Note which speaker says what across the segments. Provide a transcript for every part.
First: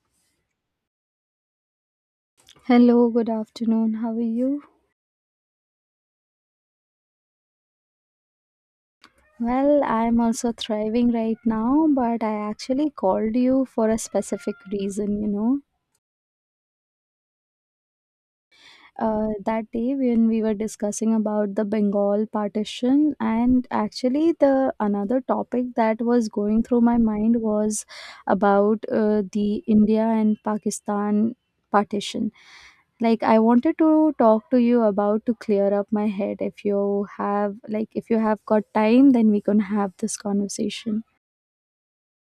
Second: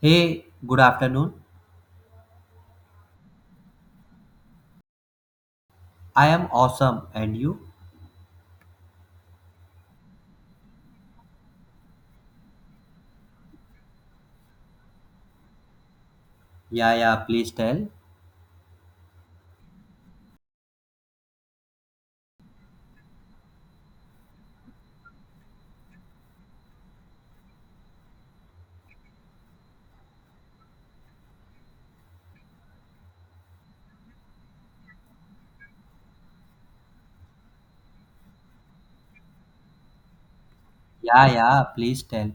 Speaker 1: Hey, good afternoon.
Speaker 2: Hello, good afternoon. How are you?
Speaker 1: I am awesome. And you?
Speaker 2: Well, I'm also thriving right now, but I actually called you for a specific reason.
Speaker 1: Yeah, yeah, please tell.
Speaker 2: That day when we were discussing about the Bengal partition, and actually the another topic that was going through my mind was about the India and Pakistan partition. Like I wanted to talk to you about to clear up my head. If you have got time, then we can have this conversation.
Speaker 1: Yeah, yeah, please tell.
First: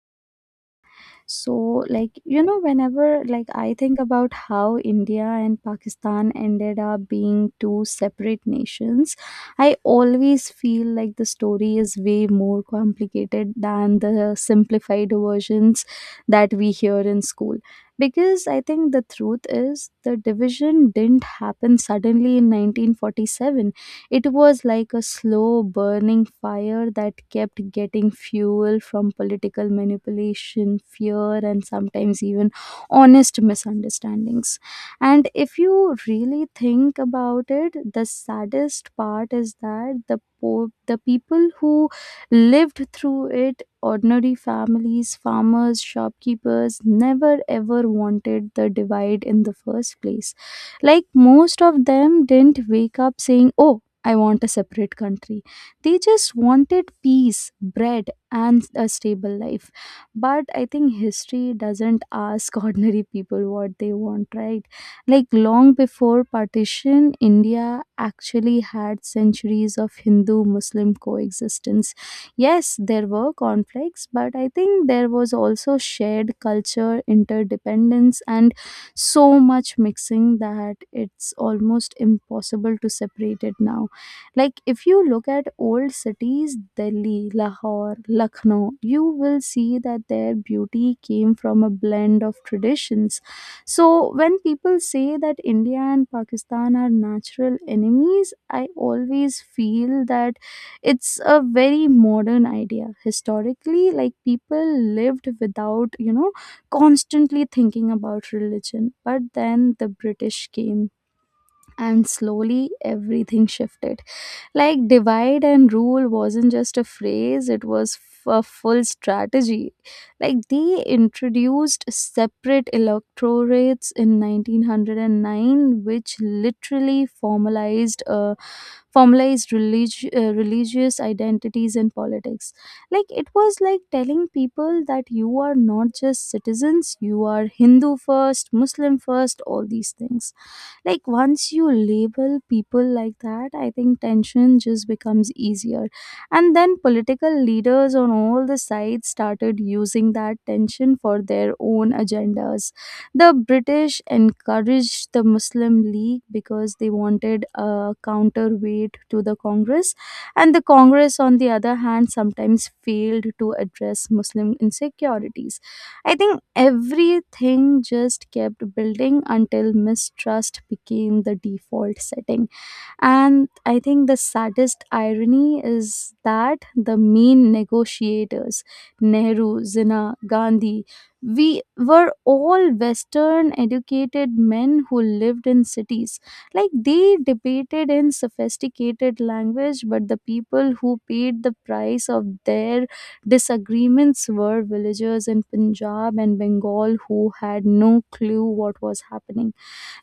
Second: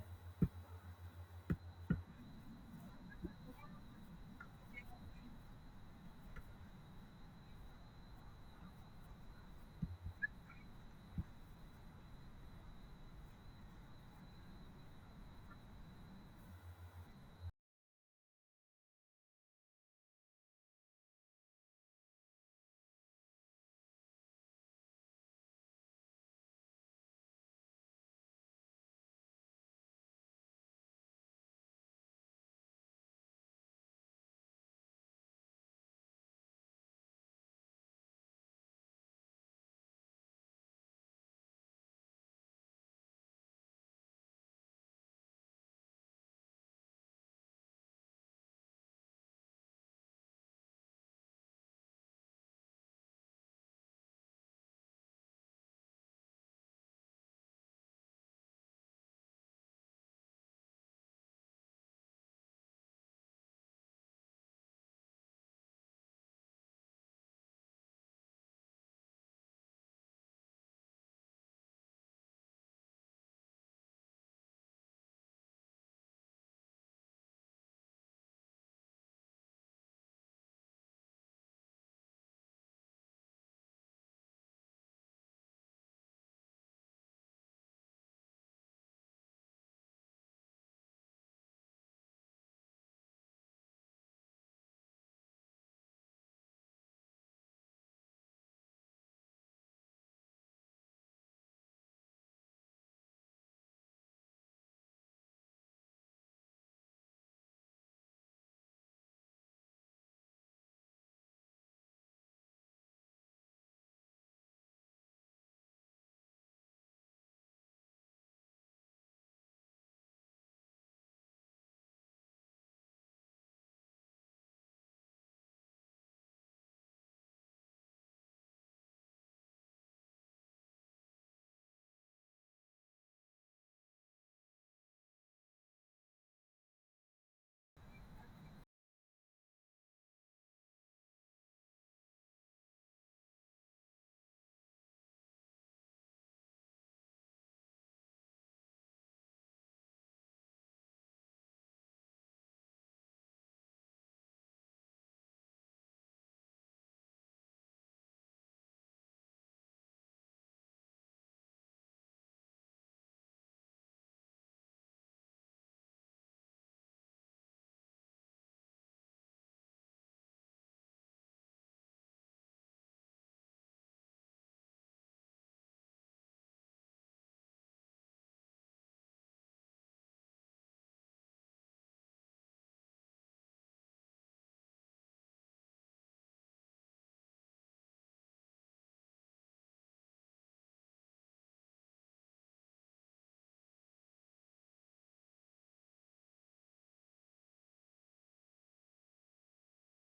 Speaker 2: So like whenever like I think about how India and Pakistan ended up being two separate nations, I always feel like the story is way more complicated than the simplified versions that we hear in school, because I think the truth is the division didn't happen suddenly in 1947. It was like a slow burning fire that kept getting fuel from political manipulation, fear, and sometimes even honest misunderstandings. And if you really think about it, the saddest part is that the people who lived through it, ordinary families, farmers, shopkeepers, never ever wanted the divide in the first place. Like most of them didn't wake up saying, oh, I want a separate country. They just wanted peace, bread, and a stable life. But I think history doesn't ask ordinary people what they want, right? Like long before partition, India actually had centuries of Hindu Muslim coexistence. Yes, there were conflicts, but I think there was also shared culture, interdependence, and so much mixing that it's almost impossible to separate it now. Like if you look at old cities, Delhi, Lahore, Lucknow, you will see that their beauty came from a blend of traditions. So when people say that India and Pakistan are natural enemies, I always feel that it's a very modern idea. Historically, like people lived without, constantly thinking about religion. But then the British came and slowly everything shifted. Like, divide and rule wasn't just a phrase, it was a full strategy. Like, they introduced separate electorates in 1909, which literally formalized religious identities in politics. Like it was like telling people that you are not just citizens, you are Hindu first, Muslim first, all these things. Like once you label people like that, I think tension just becomes easier. And then political leaders on all the sides started using that tension for their own agendas. The British encouraged the Muslim League because they wanted a counterweight to the Congress. And the Congress, on the other hand, sometimes failed to address Muslim insecurities. I think everything just kept building until mistrust became the default setting. And I think the saddest irony is that the main negotiators, Nehru, Jinnah, Gandhi, we were all Western educated men who lived in cities. Like they debated in sophisticated language, but the people who paid the price of their disagreements were villagers in Punjab and Bengal who had no clue what was happening.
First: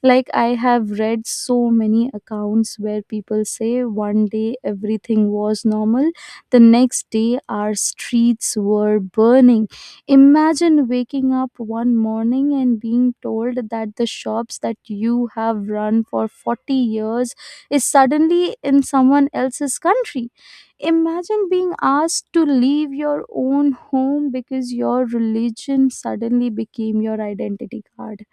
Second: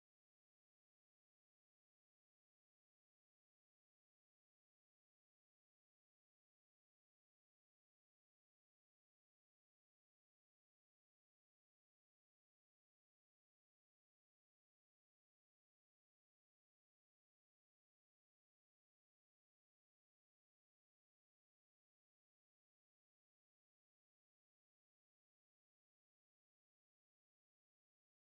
Speaker 2: Like I have read so many accounts where people say one day everything was normal, the next day our streets were burning. Imagine waking up one morning and being told that the shops that you have run for 40 years is suddenly in someone else's country. Imagine being asked to leave your own home because your religion suddenly became your identity card.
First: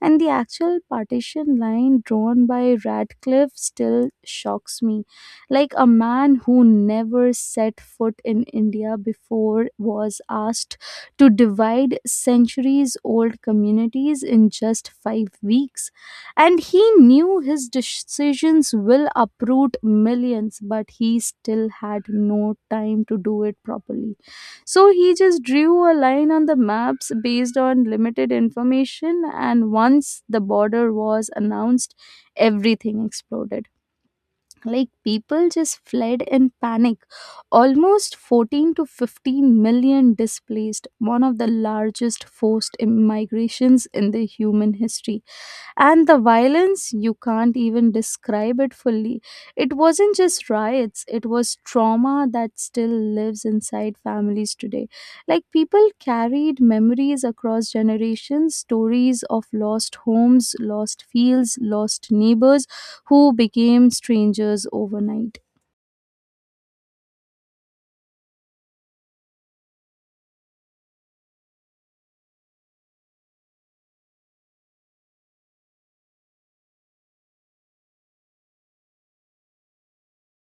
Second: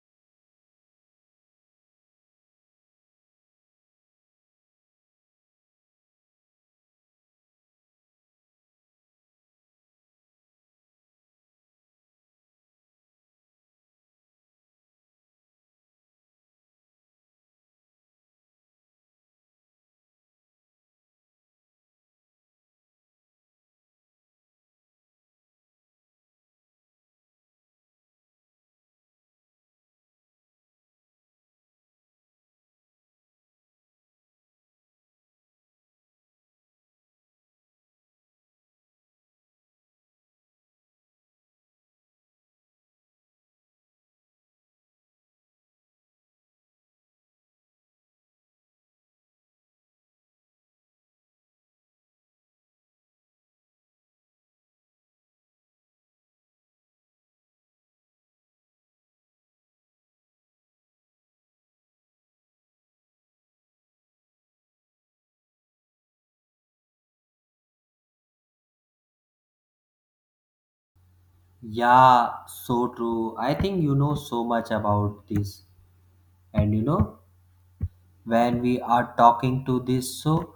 Speaker 2: And the actual partition line drawn by Radcliffe still shocks me. Like a man who never set foot in India before was asked to divide centuries old communities in just 5 weeks. And he knew his decisions will uproot millions, but he still had no time to do it properly. So he just drew a line on the maps based on limited information, and once the border was announced, everything exploded. Like people just fled in panic. Almost 14 to 15 million displaced, one of the largest forced migrations in the human history. And the violence, you can't even describe it fully. It wasn't just riots, it was trauma that still lives inside families today. Like people carried memories across generations, stories of lost homes, lost fields, lost neighbors who became strangers overnight.
Speaker 1: Yeah, so true. I think you know so much about this. And you know, when we are talking to this, so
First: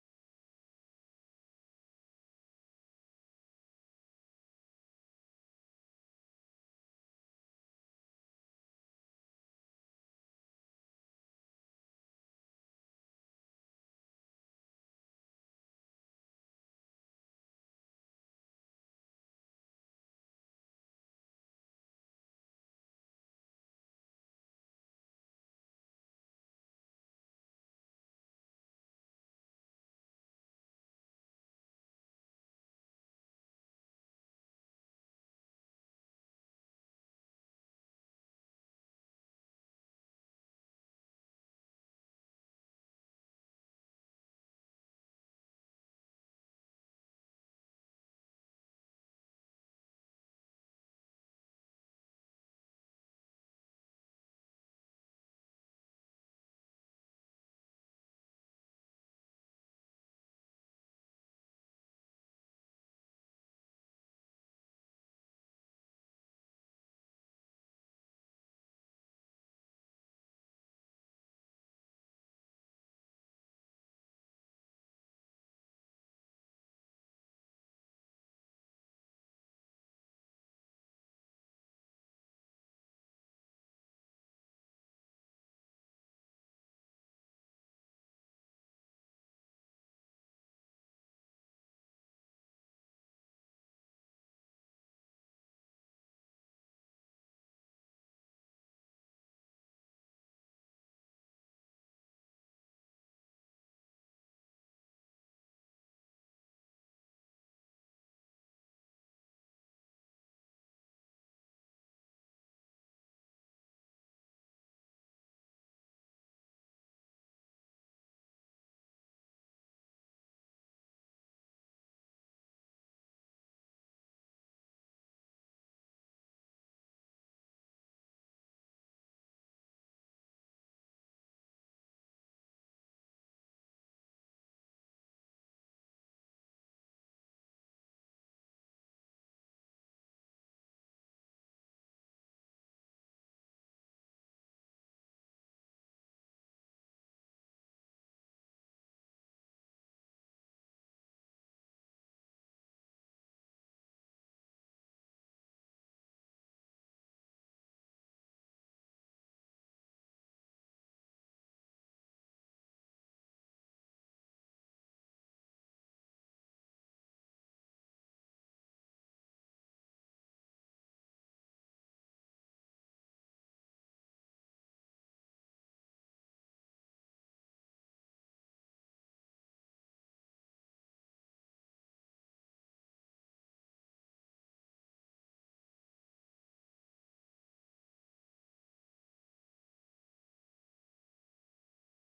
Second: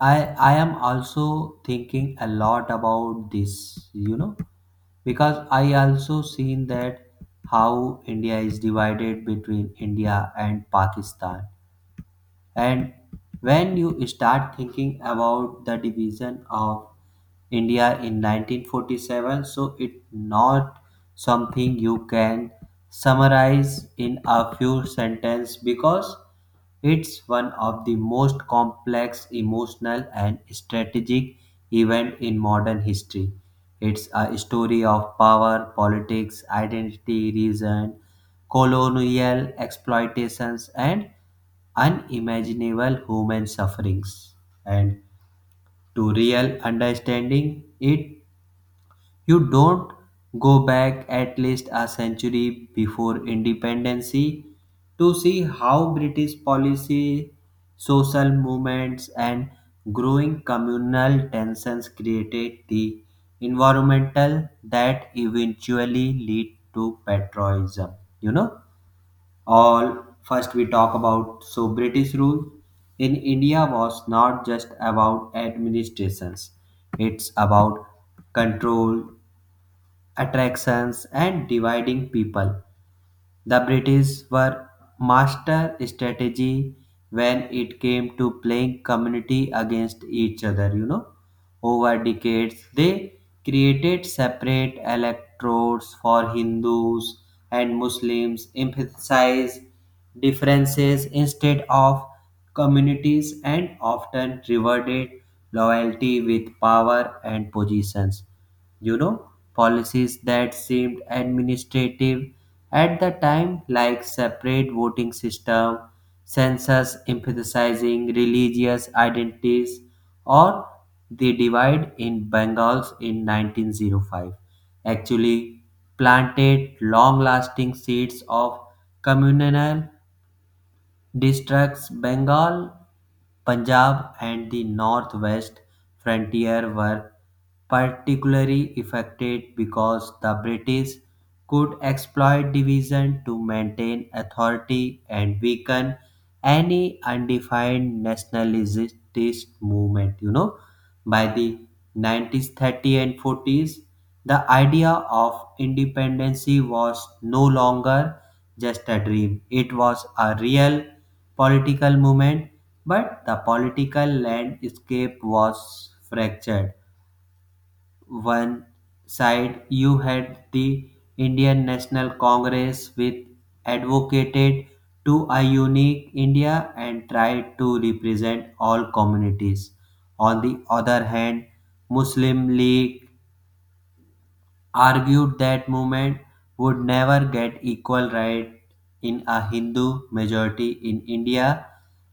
Speaker 1: I am also thinking a lot about this, you know, because I also seen that how India is divided between India and Pakistan. And when you start thinking about the division of India in 1947, so it's not something you can summarize in a few sentences because it's one of the most complex emotional and strategic event in modern history. It's a story of power, politics, identity, reason, colonial exploitations, and unimaginable human sufferings, and to real understanding it, you don't go back at least a century before independence to see how british policy, social movements, and growing communal tensions created the environmental that eventually lead to patriotism. You know, all first we talk about, so british rule in india was not just about administrations, it's about control, attractions, and dividing people. The British were master strategy when it came to playing community against each other, you know. Over decades, they created separate electorates for Hindus and Muslims, emphasized differences instead of communities, and often rewarded loyalty with power and positions. You know, policies that seemed administrative at the time, like separate voting system, census emphasizing religious identities, or the divide in Bengals in 1905 actually planted long lasting seeds of communal. Districts Bengal, Punjab and the northwest frontier were particularly affected because the British could exploit division to maintain authority and weaken any undefined nationalist movement. You know, by the 1930s and 40s the idea of independence was no longer just a dream, it was a real political movement, but the political landscape was fractured. One side, you had the Indian National Congress, which advocated to a unique India and tried to represent all communities. On the other hand, Muslim League argued that movement would never get equal right in a Hindu majority in India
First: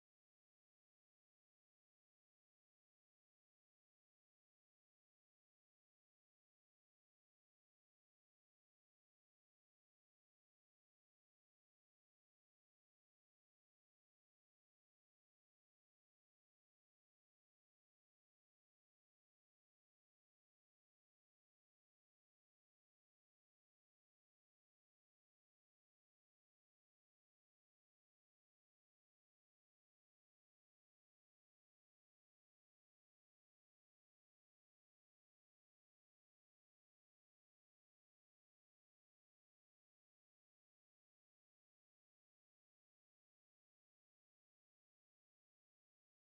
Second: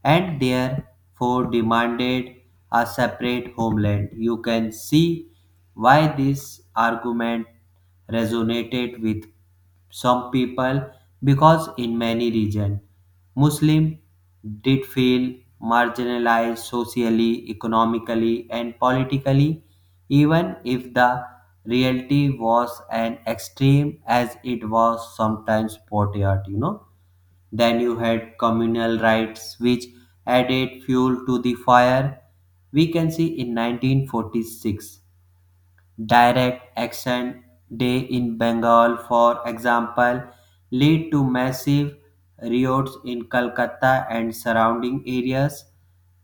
Speaker 1: and therefore demanded a separate homeland. You can see why this argument resonated with some people because in many regions Muslim did feel marginalized socially, economically and politically, even if the reality was an extreme as it was sometimes portrayed. You know, then you had communal rights which added fuel to the fire. We can see in 1946 Direct Action Day in Bengal, for example, led to massive riots in Calcutta and surrounding areas.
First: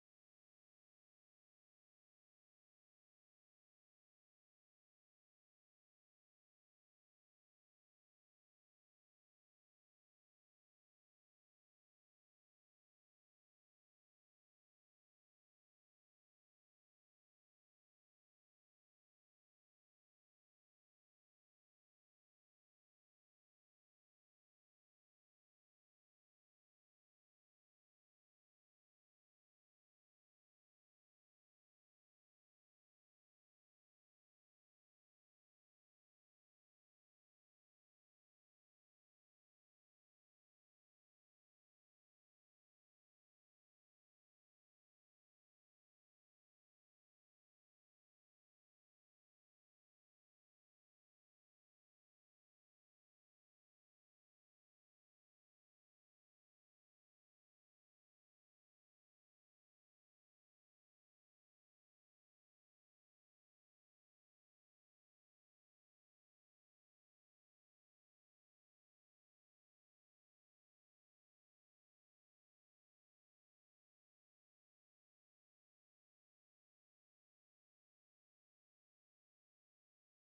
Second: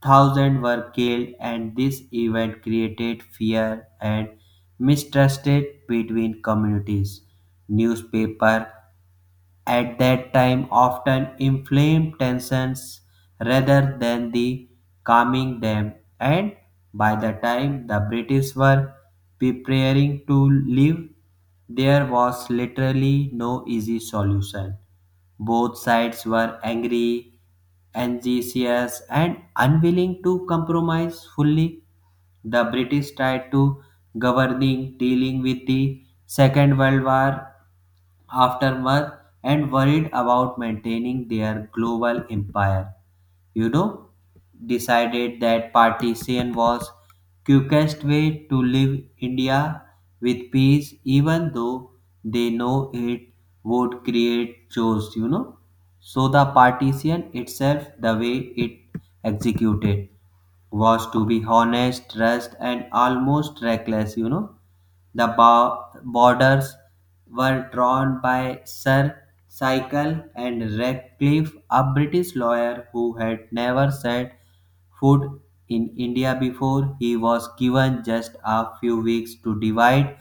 Speaker 1: Thousands were killed, and this event created fear and mistrust between communities. Newspaper at that time often inflamed tensions rather than the calming them. And by the time the british were preparing to leave, there was literally no easy solution. Both sides were angry, anxious, and unwilling to compromise fully. The british tried to governing dealing with the second world war aftermath and worried about maintaining their global empire. You know, decided that partition was quickest way to leave India with peace, even though they know it would create chaos. You know, so the partition itself, the way it executed, was to be honest, rushed, and almost reckless. You know, the borders were drawn by Sir Sycle and Ratcliffe, a British lawyer who had never set foot in India before. He was given just a few weeks to divide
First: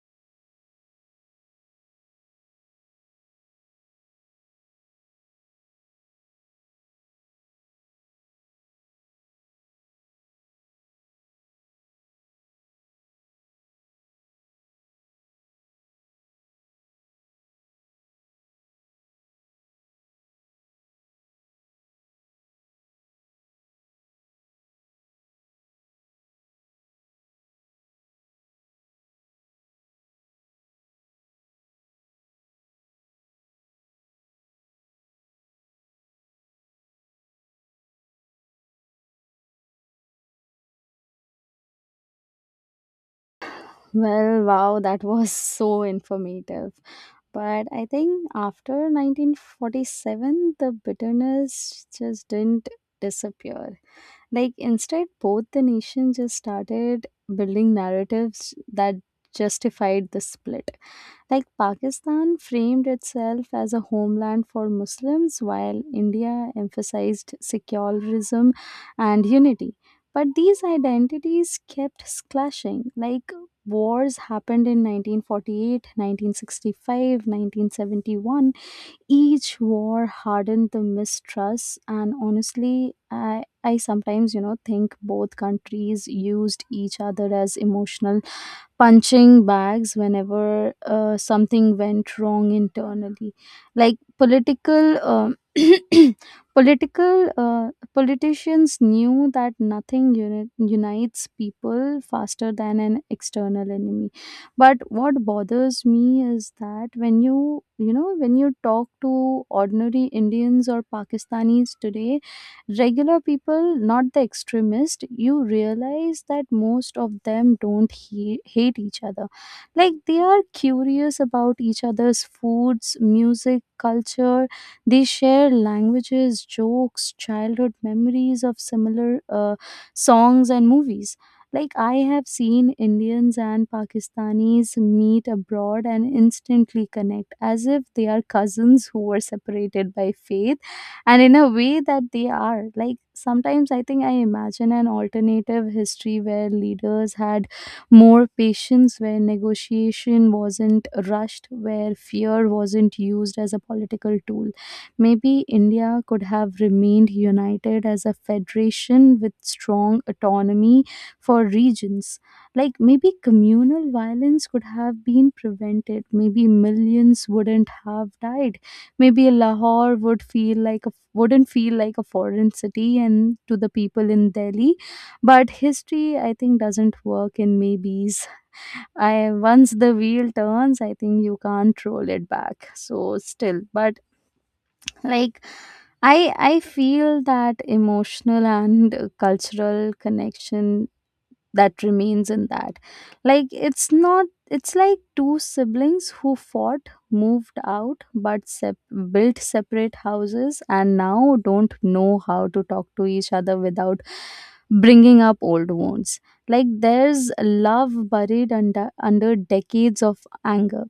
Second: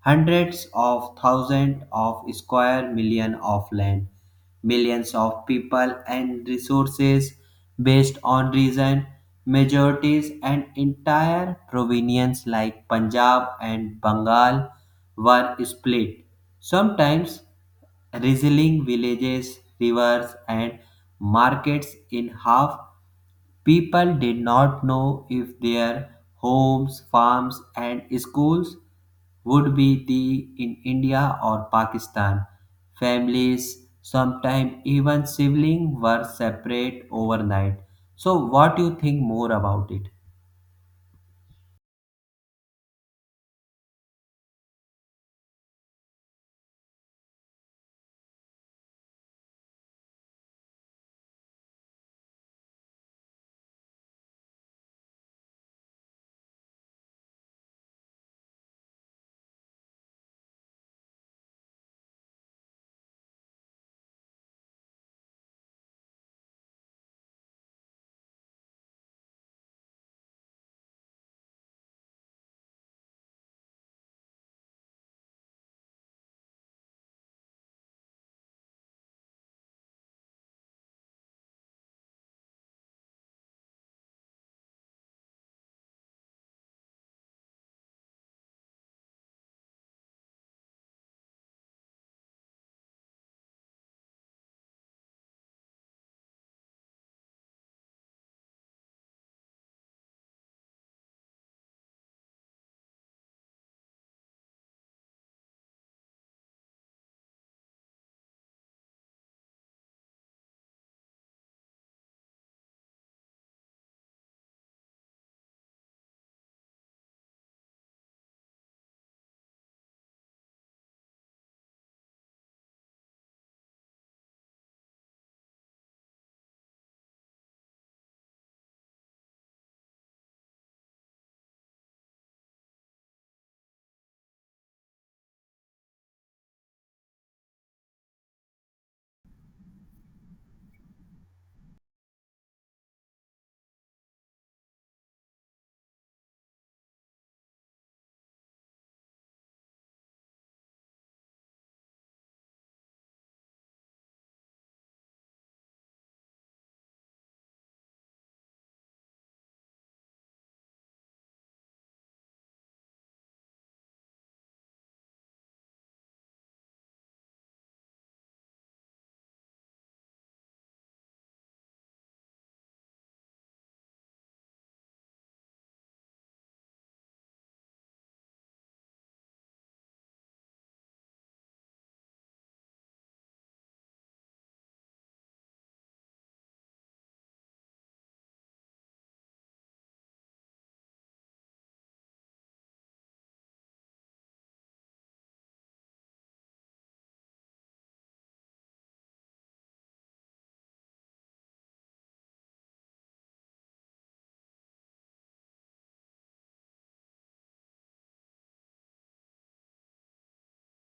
Speaker 1: hundreds of thousands of square million of land, millions of people and resources based on region, majorities, and entire provinces like Punjab and Bengal were split. Sometimes Rizzling villages, rivers, and markets in half. People did not know if their homes, farms, and schools would be the in India or Pakistan. Families, sometimes even siblings, were separate overnight. So, what do you think more about it?
Speaker 2: Well, wow, that was so informative. But I think after 1947, the bitterness just didn't disappear. Like instead, both the nations just started building narratives that justified the split. Like Pakistan framed itself as a homeland for Muslims, while India emphasized secularism and unity. But these identities kept clashing. Like wars happened in 1948, 1965, 1971. Each war hardened the mistrust, and honestly, I sometimes think both countries used each other as emotional punching bags whenever something went wrong internally. Like political political politicians knew that nothing unites people faster than an external enemy. But what bothers me is that when you talk to ordinary Indians or Pakistanis today, regular people, not the extremist, you realize that most of them don't hate each other. Like they are curious about each other's foods, music, culture. They share languages, jokes, childhood memories of similar songs and movies. Like I have seen Indians and Pakistanis meet abroad and instantly connect as if they are cousins who were separated by faith and in a way that they are. Like sometimes I think I imagine an alternative history where leaders had more patience, where negotiation wasn't rushed, where fear wasn't used as a political tool. Maybe India could have remained united as a federation with strong autonomy for regions. Like maybe communal violence could have been prevented. Maybe millions wouldn't have died. Maybe Lahore wouldn't feel like a foreign city and to the people in Delhi. But history, I think, doesn't work in maybes. I Once the wheel turns, I think you can't roll it back. So still, but like. I feel that emotional and cultural connection that remains in that. Like it's not it's like two siblings who fought, moved out, but built separate houses and now don't know how to talk to each other without bringing up old wounds. Like there's love buried under decades of anger.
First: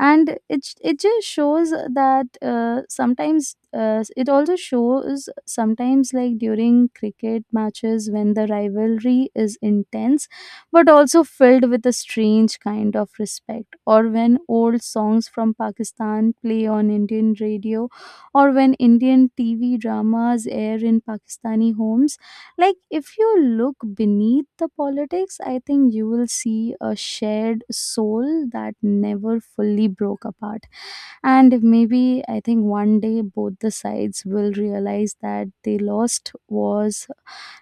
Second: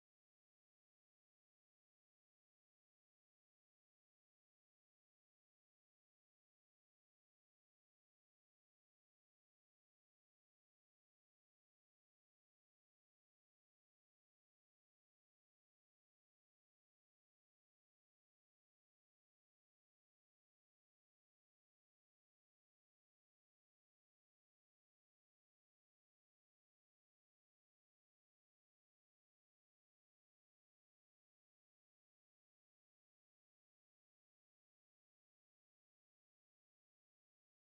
Speaker 2: And it just shows that sometimes it also shows sometimes, like during cricket matches when the rivalry is intense but also filled with a strange kind of respect, or when old songs from Pakistan play on Indian radio, or when Indian TV dramas air in Pakistani homes. Like, if you look beneath the politics, I think you will see a shared soul that never fully broke apart. And maybe I think one day both the sides will realize that they lost was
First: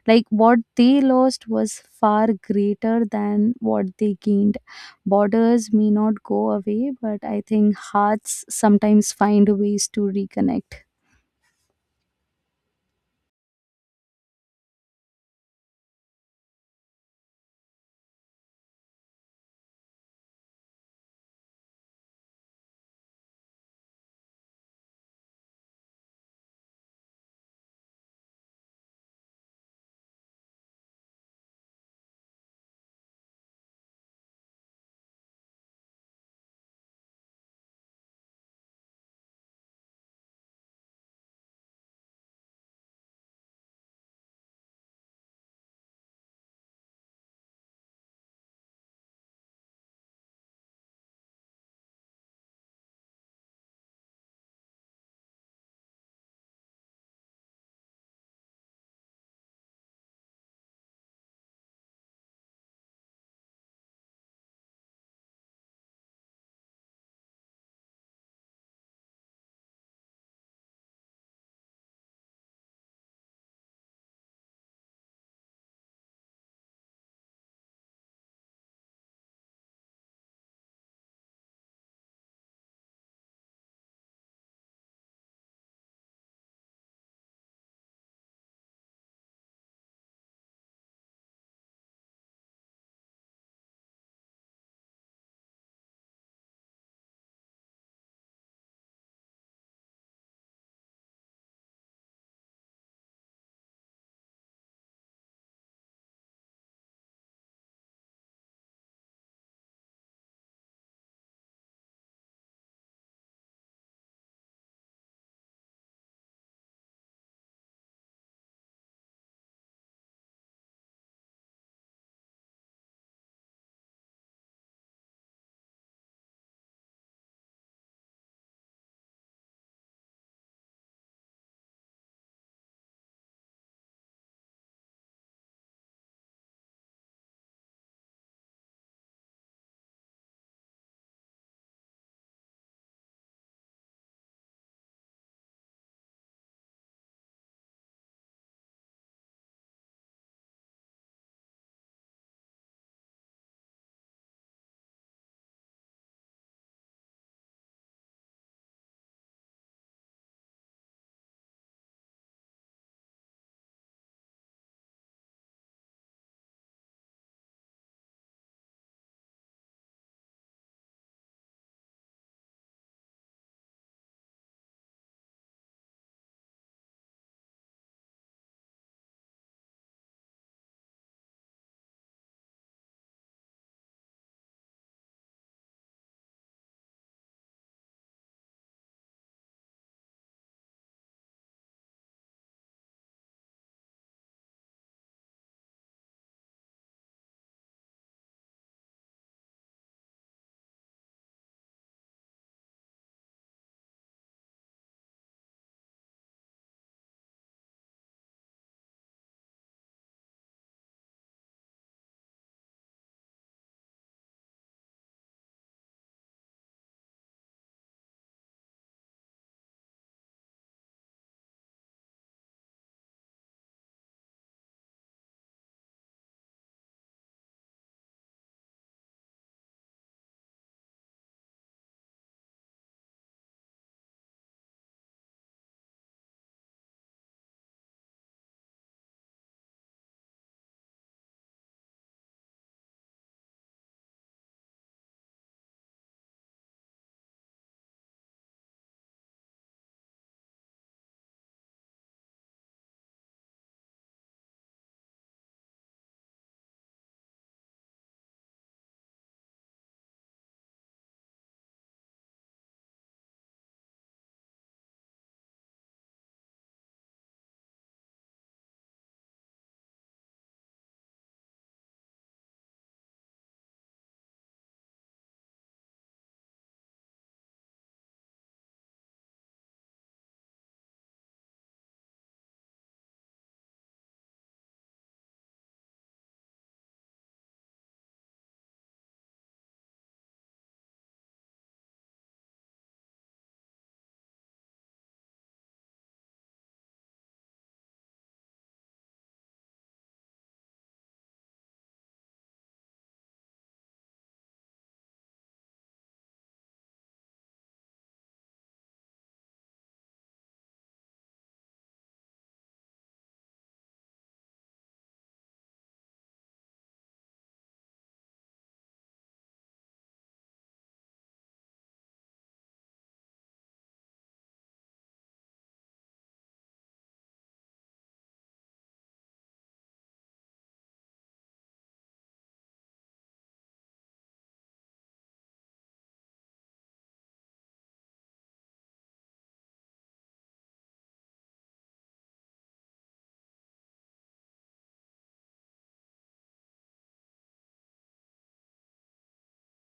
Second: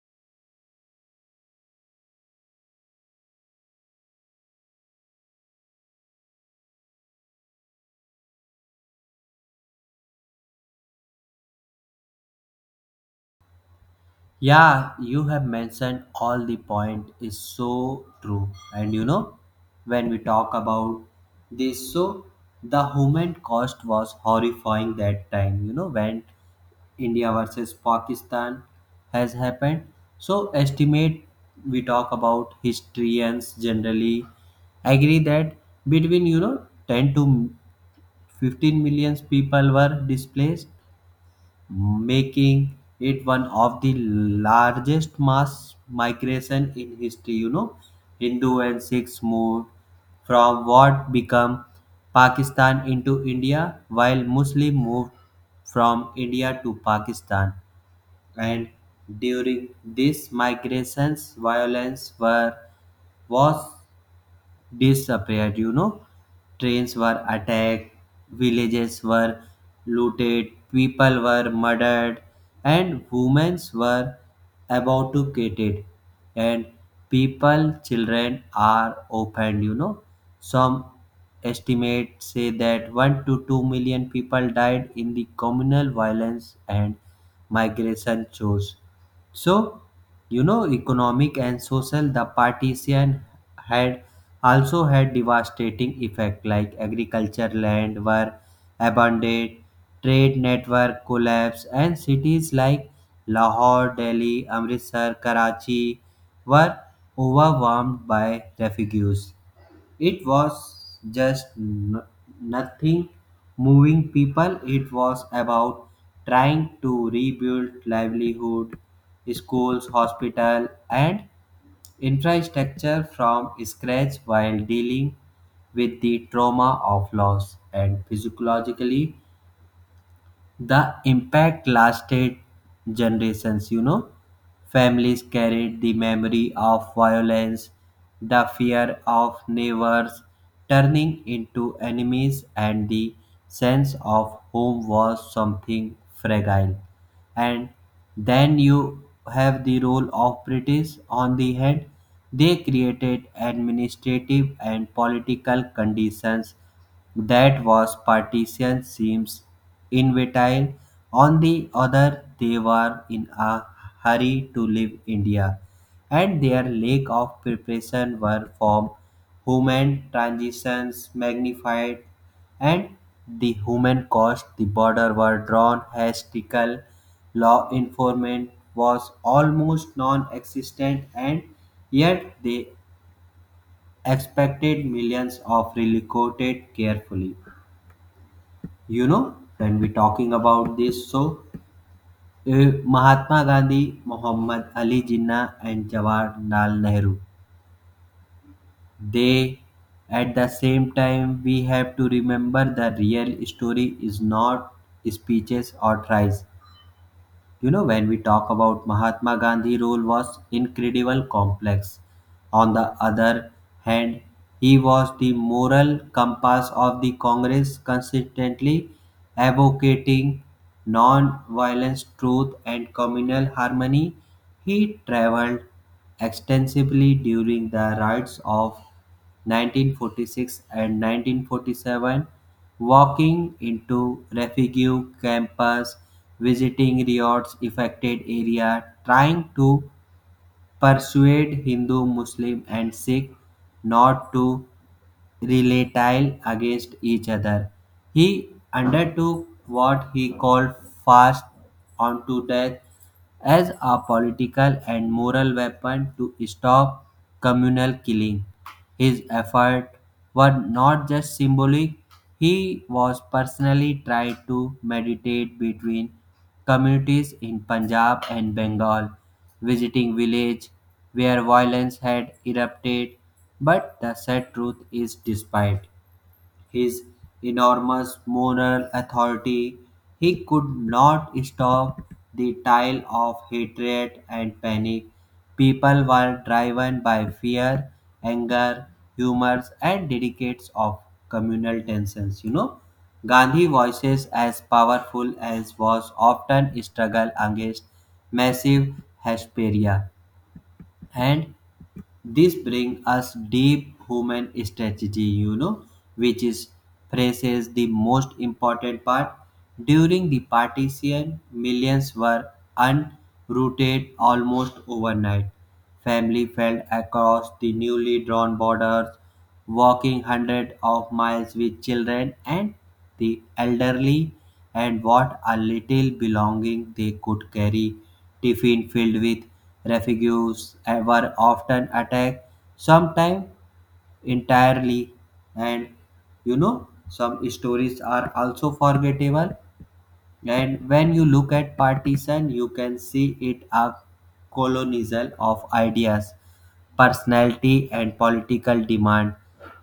Speaker 2: like what they lost was far greater than what they gained. Borders may not go away, but I think hearts sometimes find ways to reconnect.
Speaker 1: Yeah, you have mentioned all the point is so true. And you know, when we talk about this, so the human cost was horrifying that time, you know, when India versus Pakistan has happened. So estimate, we talk about historians generally agree that between you know 10 to 15 millions people were displaced, making it one of the largest mass migration in history. You know, Hindu and Sikhs moved from what became Pakistan into India, while Muslim moved from India to Pakistan. And during these migrations, violence were was disappeared. You know, trains were attacked, villages were looted, people were murdered, and women were abducted, and people children are opened. You know, some estimates say that 1 to 2 million people died in the communal violence and migration shows. So, you know, economic and social, the partition had also had devastating effect, like agriculture land were abandoned, trade network collapsed, and cities like Lahore, Delhi, Amritsar, Karachi were overwhelmed by refugees. It was just nothing moving people. It was about trying to rebuild livelihood, schools, hospital, and infrastructure from scratch while dealing with the trauma of loss, and psychologically the impact lasted generations, you know. Families carried the memory of violence, the fear of neighbors turning into enemies, and the sense of home was something fragile. And then you have the role of British on the head. They created administrative and political conditions that was partition seems inevitable. On the other, they were in a hurry to leave India and their lack of preparation were from human transitions magnified. And the human cost, the border were drawn hysterical, law enforcement was almost non-existent, and yet they expected millions of relocated carefully. You know, when we talking about this, so mahatma gandhi, muhammad ali jinnah, and jawaharlal nehru. They, at the same time, we have to remember the real story is not speeches or tries. You know, when we talk about Mahatma Gandhi role was incredible complex. On the other hand, he was the moral compass of the Congress, consistently advocating non-violence, truth, and communal harmony. He traveled extensively during the riots of 1946 and 1947, walking into refugee camps, visiting riots affected area, trying to persuade Hindu, Muslim and Sikh not to retaliate against each other. He undertook what he called fast unto death as a political and moral weapon to stop communal killing. His efforts were not just symbolic, he was personally tried to mediate between communities in Punjab and Bengal, visiting villages where violence had erupted. But the sad truth is, despite his enormous moral authority, he could not stop the tide of hatred and panic. People were driven by fear, anger, humors, and decades of communal tensions. You know, Gandhi voices as powerful as was often struggle against massive hysteria. And this brings us deep human strategy, you know, which is phrases the most important part. During the partition, millions were unrooted almost overnight, family fell across the newly drawn borders, walking hundreds of miles with children and the elderly and what a little belonging they could carry. Tiffin filled with refuse were often attacked, sometimes entirely, and you know some stories are also forgettable. And when you look at partition, you can see it a colonial of ideas, personality, and political demand.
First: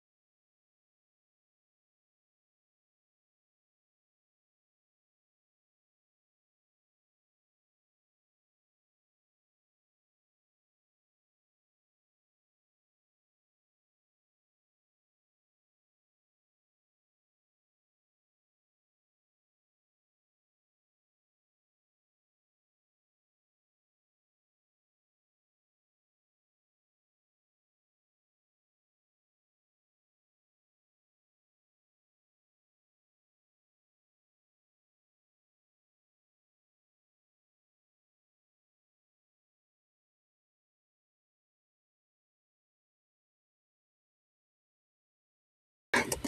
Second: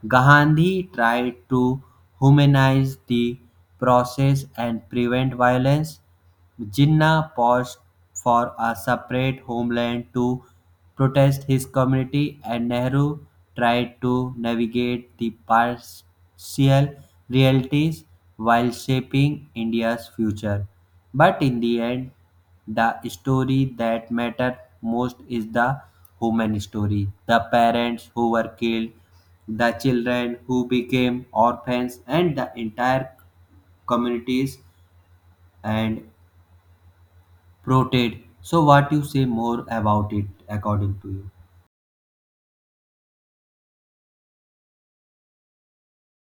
Speaker 1: Gandhi tried to humanize the process and prevent violence, Jinnah pushed for a separate homeland to protest his community, and Nehru tried to navigate the partial realities while shaping India's future. But in the end, the story that matters most is the human story. The parents who were killed, the children who became orphans, and the entire communities and Proteid. So what you say more about it according to you?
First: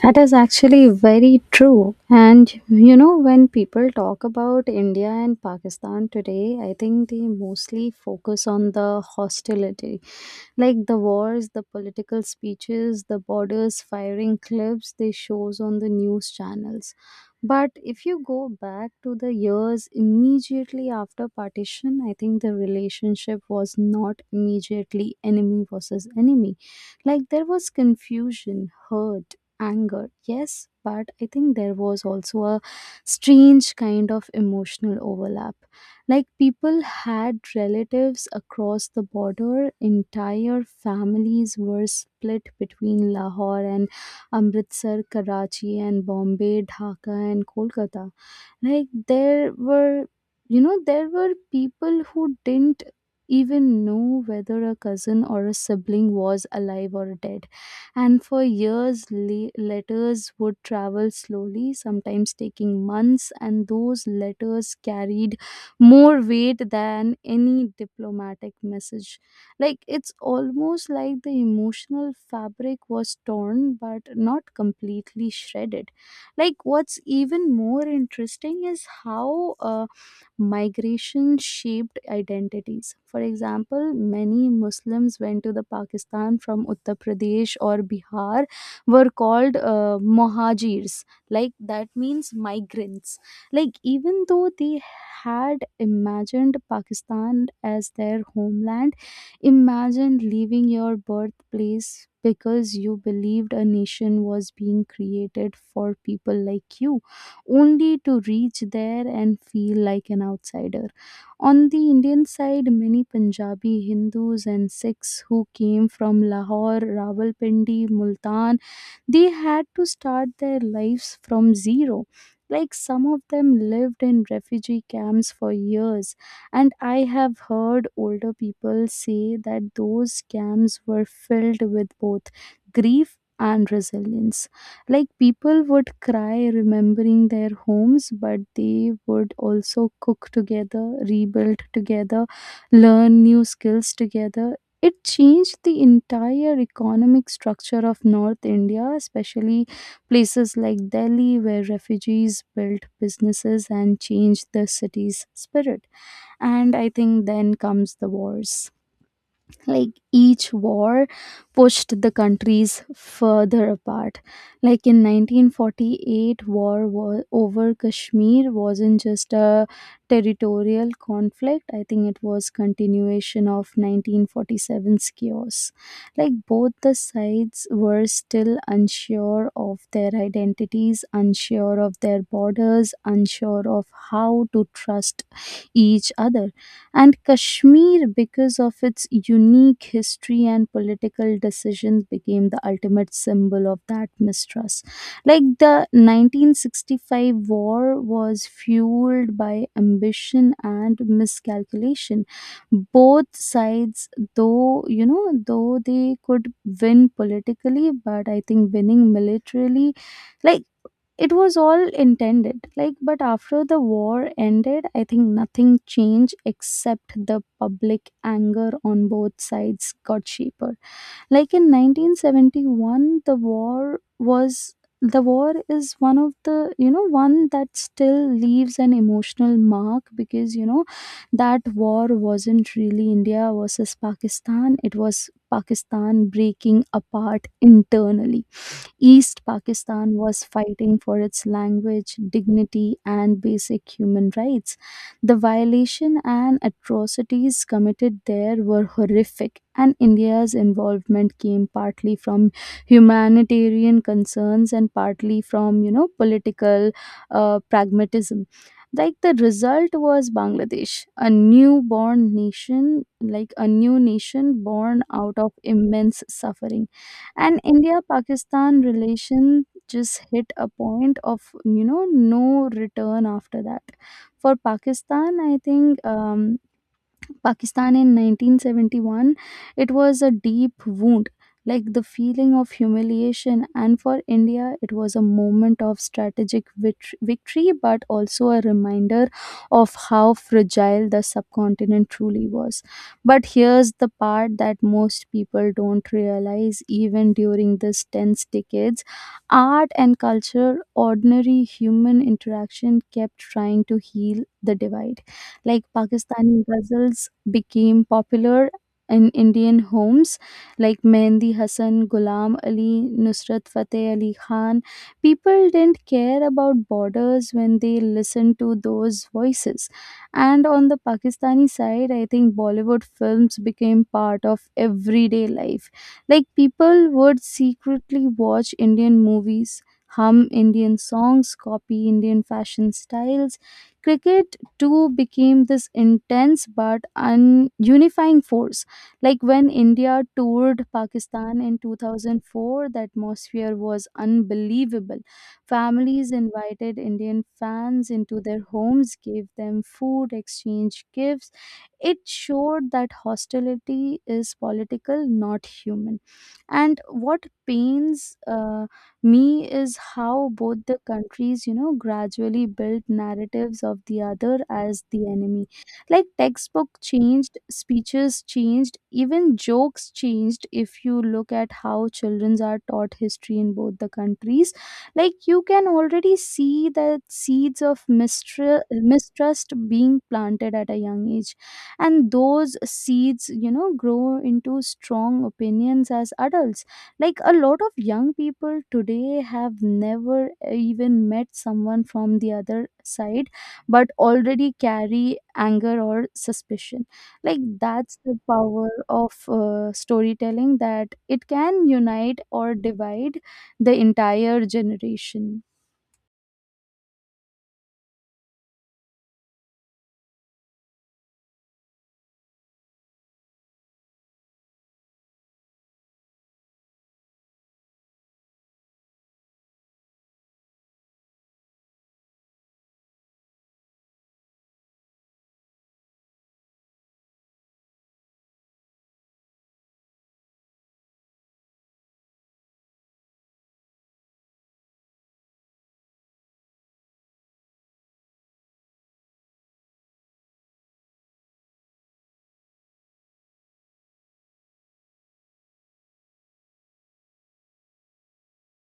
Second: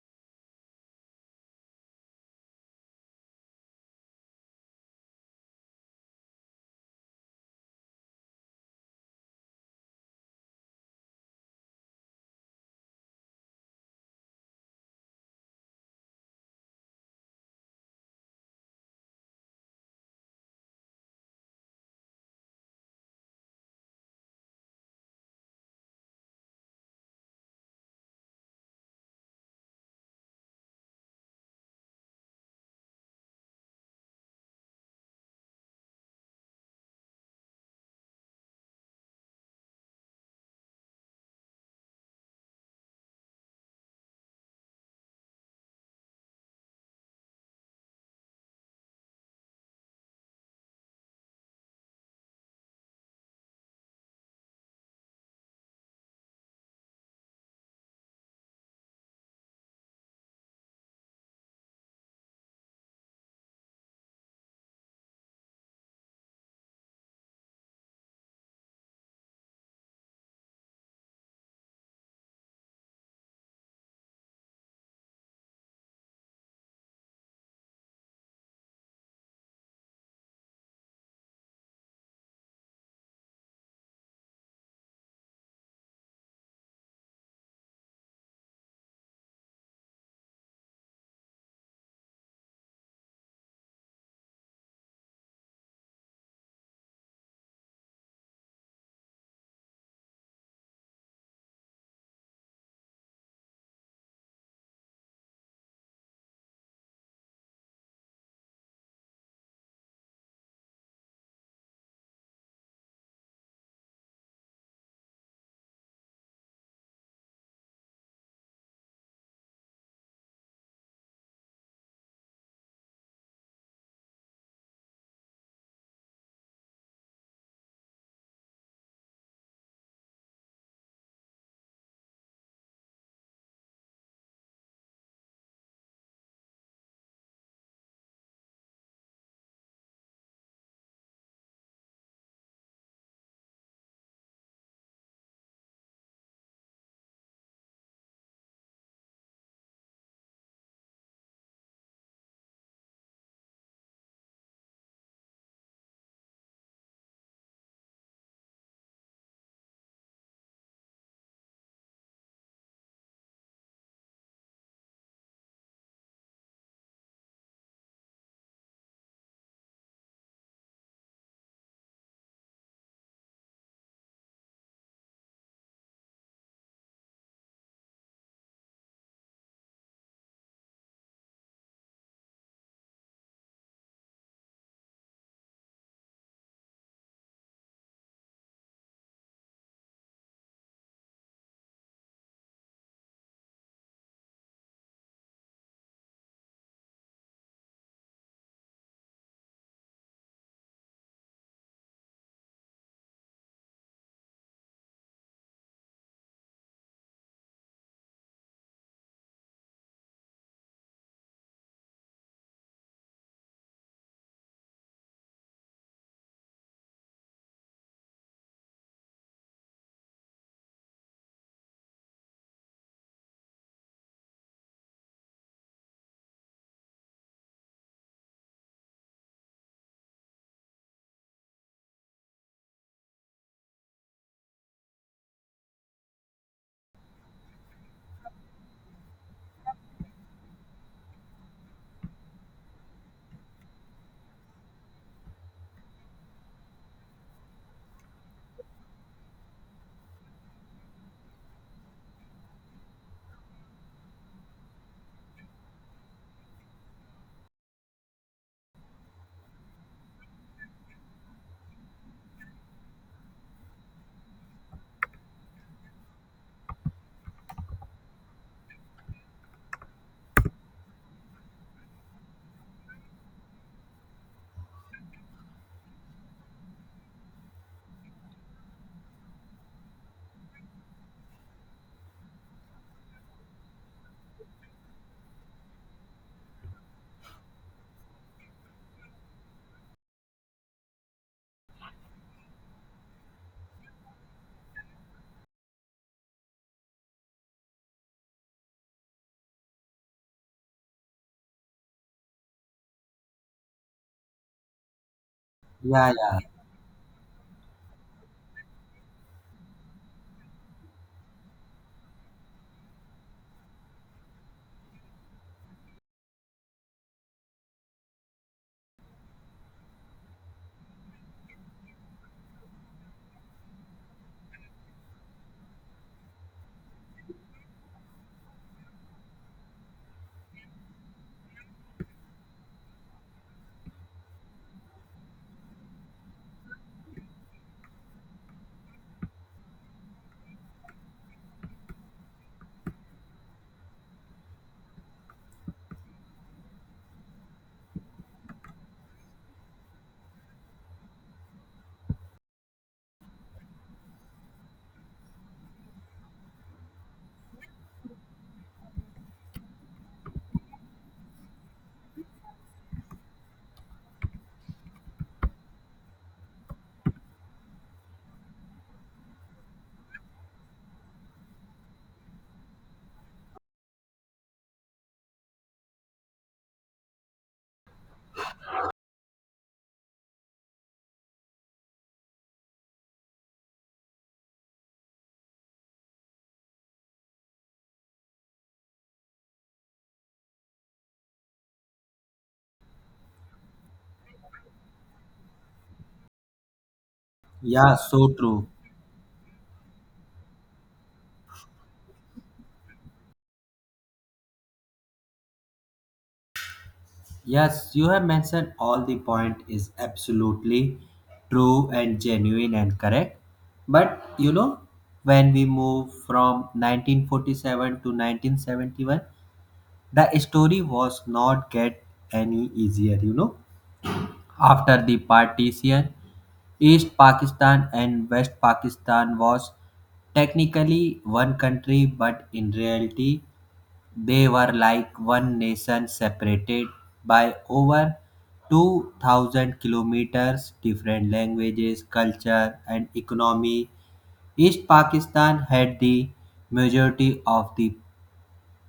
Speaker 2: That is actually very true. And when people talk about India and Pakistan today, I think they mostly focus on the hostility, like the wars, the political speeches, the borders firing clips they shows on the news channels. But if you go back to the years immediately after partition, I think the relationship was not immediately enemy versus enemy. Like there was confusion, hurt, anger, yes, but I think there was also a strange kind of emotional overlap. Like people had relatives across the border, entire families were split between Lahore and Amritsar, Karachi and Bombay, Dhaka and Kolkata. Like there were people who didn't even know whether a cousin or a sibling was alive or dead. And for years, letters would travel slowly, sometimes taking months, and those letters carried more weight than any diplomatic message. Like it's almost like the emotional fabric was torn but not completely shredded. Like what's even more interesting is how migration shaped identities. For example, many Muslims went to the Pakistan from Uttar Pradesh or Bihar, were called mohajirs. Like that means migrants. Like even though they had imagined Pakistan as their homeland, imagine leaving your birthplace because you believed a nation was being created for people like you only to reach there and feel like an outsider. On the Indian side, many Punjabi, Hindus, and Sikhs who came from Lahore, Rawalpindi, Multan, they had to start their lives from zero. Like some of them lived in refugee camps for years, and I have heard older people say that those camps were filled with both grief and resilience. Like people would cry remembering their homes, but they would also cook together, rebuild together, learn new skills together. It changed the entire economic structure of North India, especially places like Delhi, where refugees built businesses and changed the city's spirit. And I think then comes the wars. Like each war pushed the countries further apart. Like in 1948, war over Kashmir wasn't just a territorial conflict. I think it was continuation of 1947's chaos. Like both the sides were still unsure of their identities, unsure of their borders, unsure of how to trust each other. And Kashmir, because of its unique history and political decisions, became the ultimate symbol of that mistrust. Like the 1965 war was fueled by ambition and miscalculation. Both sides, though they could win politically, but I think winning militarily, like it was all intended. Like but after the war ended, I think nothing changed except the public anger on both sides got cheaper. Like in 1971, the war is one of the one that still leaves an emotional mark because that war wasn't really India versus Pakistan. It was Pakistan breaking apart internally. East Pakistan was fighting for its language, dignity, and basic human rights. The violation and atrocities committed there were horrific, and India's involvement came partly from humanitarian concerns and partly from, political pragmatism. Like the result was Bangladesh, a newborn nation, like a new nation born out of immense suffering. And India Pakistan relation just hit a point of, no return after that. For pakistan i think um, Pakistan in 1971, it was a deep wound, like the feeling of humiliation. And for India, it was a moment of strategic victory, but also a reminder of how fragile the subcontinent truly was. But here's the part that most people don't realize, even during these tense decades art and culture, ordinary human interaction kept trying to heal the divide. Like
Speaker 1: Yeah, yeah.
Speaker 2: Pakistani ghazals became popular in Indian homes, like Mehndi Hassan, Ghulam Ali, Nusrat Fateh Ali Khan. People didn't care about borders when they listened to those voices. And on the Pakistani side, I think Bollywood films became part of everyday life. Like people would secretly watch Indian movies, hum Indian songs, copy Indian fashion styles. Cricket two became this intense but unifying force. Like when India toured Pakistan in 2004, the atmosphere was unbelievable. Families invited Indian fans into their homes, gave them food, exchanged gifts. It showed that hostility is political, not human. And what pains me is how both the countries gradually built narratives of the other as the enemy. Like textbook changed, speeches changed, even jokes changed if you look at how children are taught history in both the countries. Like you can already see that seeds of mistrust being planted at a young age, and those seeds grow into strong opinions as adults. Like a lot of young people today have never even met someone from the other side but already carry anger or suspicion. Like
Speaker 1: Yeah,
Speaker 2: that's
Speaker 1: so
Speaker 2: the
Speaker 1: true.
Speaker 2: power of storytelling that it can unite or divide the entire generation.
Speaker 1: Yes, you have mentioned all the point is absolutely true and genuine and correct. But you know, when we move from 1947 to 1971, the story was not get any easier, you know. After the partition, East Pakistan and West Pakistan was technically one country, but in reality they were like one nation separated by over 2000 kilometers different languages culture and economy. East Pakistan had the majority of the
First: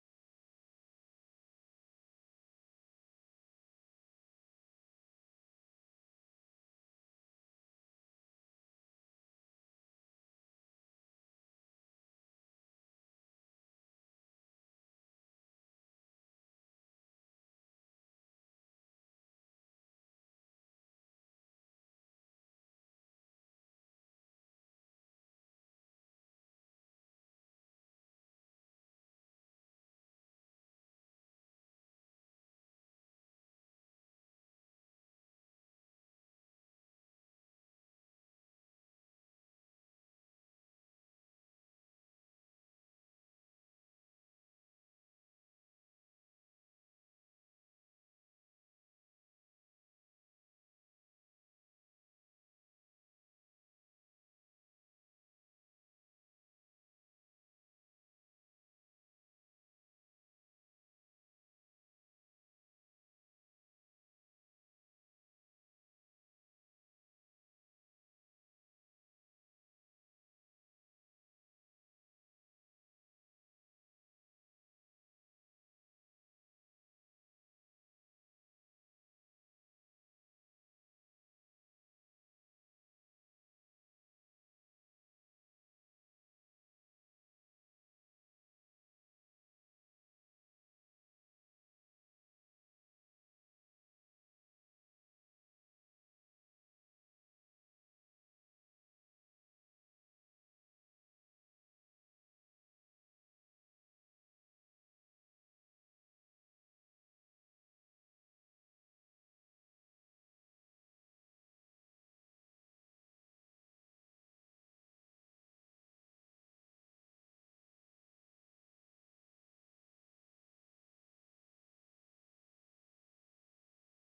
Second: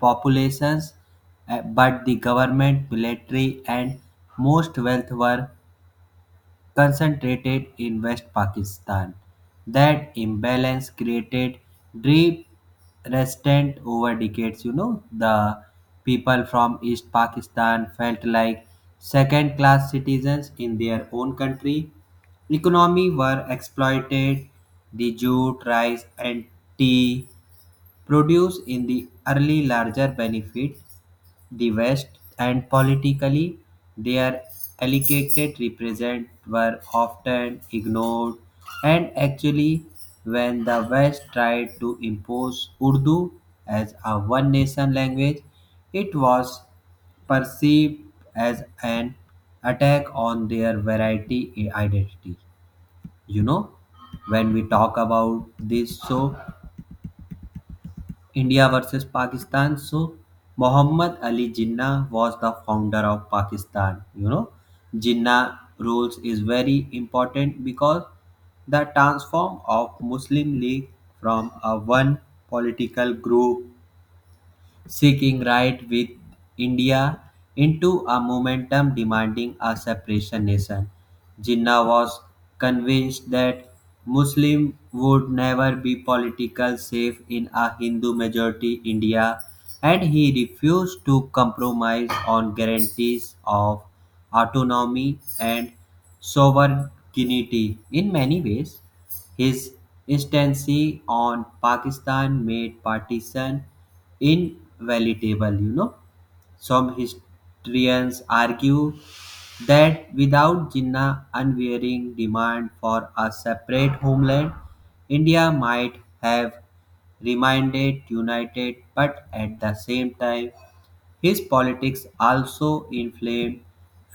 Speaker 1: populations, but the government, military, and most wealth were concentrated in West Pakistan. That imbalance created deep resentment over decades. You know, the people from East Pakistan felt like second class citizens in their own country. Economy were exploited, the jute, rice, and tea produced in the early larger benefit the West, and politically, their allocated represent were often ignored. And actually, when the West tried to impose Urdu as a one nation language, it was perceived as an attack on their variety identity. You know, when we talk about this, so India versus Pakistan. So Muhammad Ali Jinnah was the founder of Pakistan. You know, Jinnah rules is very important because the transform of Muslim League from a one political group seeking right with India into a momentum demanding a separation nation. Jinnah was convinced that Muslim would never be politically safe in a Hindu majority India and he refused to compromise on guarantees of autonomy and sovereignty in many ways. His instancy on Pakistan made partition inevitable, you know. Some historians argue that without Jinnah's unwavering demand for a separate homeland, India might have remained united, but at the same time, his politics also inflamed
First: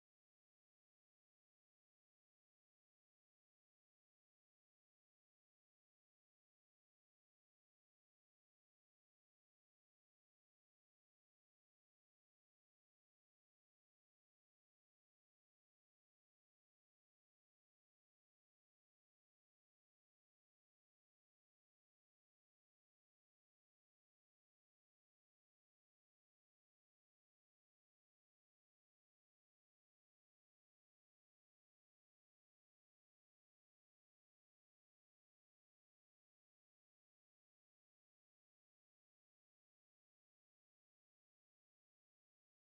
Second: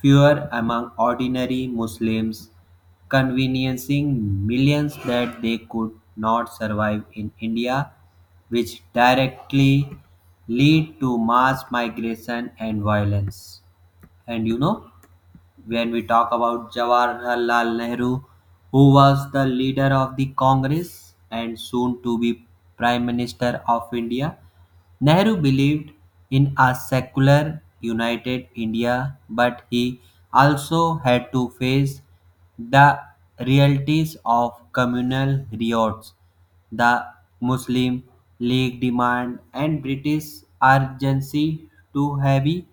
Speaker 1: fear among ordinary Muslims, conveniencing millions that they could not survive in India, which directly lead to mass migration and violence. And you know, when we talk about Jawaharlal Nehru, who was the leader of the Congress and soon to be Prime Minister of India, Nehru believed in a secular, united India, but he also had to face the realities of communal riots, the Muslim League demand and British urgency too heavy.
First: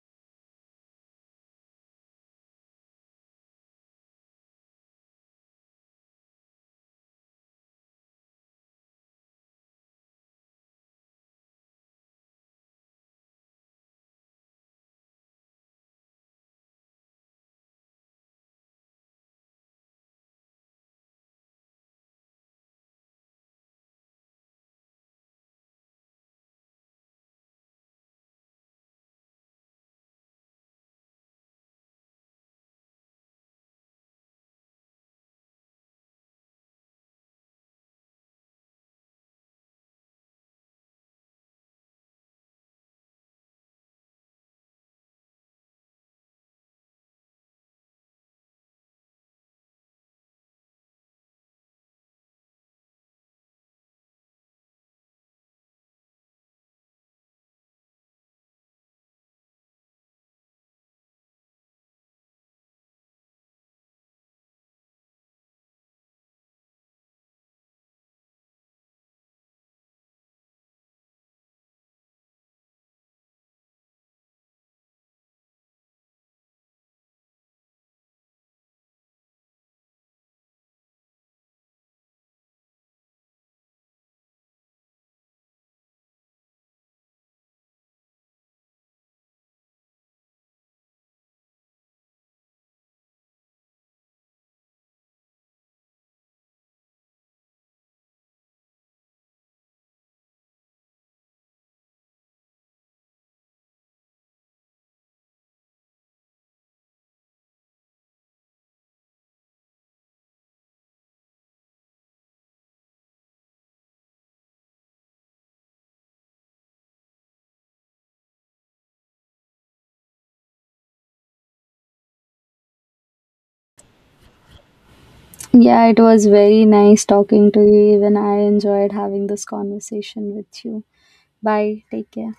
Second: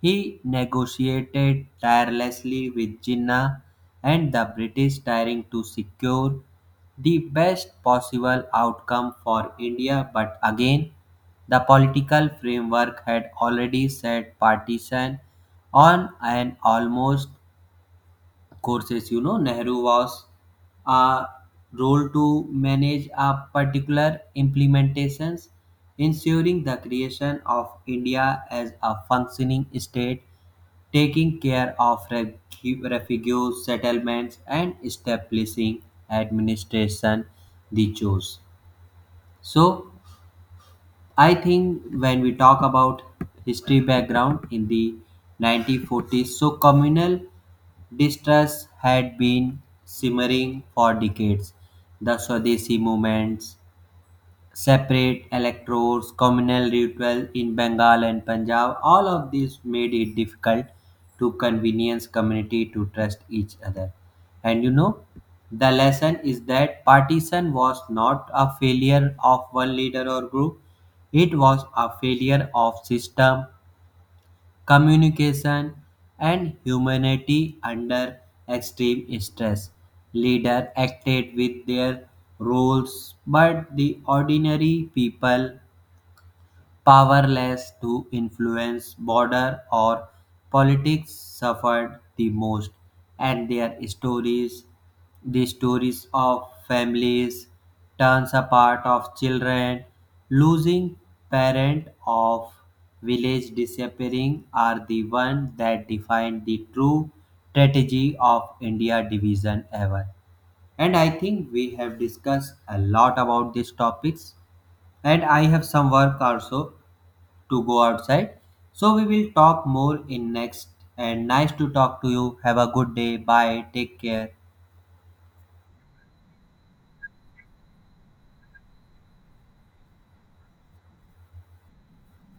Speaker 1: He negotiated tirelessly with Jinnah and the British trying to secure the best possible outcome for India, but again, the political framework had already set partition on an almost courses. You know, nehru was a role to manage a particular implementations, ensuring the creation of india as a functioning state, taking care of refugees settlements, and establishing administration the chose. So I think when we talk about history background in the 1940s, so communal distrust had been simmering for decades. The Swadeshi movements, separate electors, communal ritual in Bengal and Punjab, all of these made it difficult to convenience community to trust each other. And you know, the lesson is that partition was not a failure of one leader or group, it was a failure of system, communication, and humanity under extreme stress. Leaders acted with their roles, but the ordinary people powerless to influence border or politics suffered the most, and their stories, the stories of families, turns apart of children, losing parent of village disappearing are the one that define the true strategy of India division ever. And I think we have discussed a lot about these topics and I have some work also to go outside. So we will talk more in next and nice to talk to you. Have a good day. Bye. Take care.
Speaker 2: Yeah, it was very nice talking to you, even I enjoyed having this conversation with you. Bye, take care.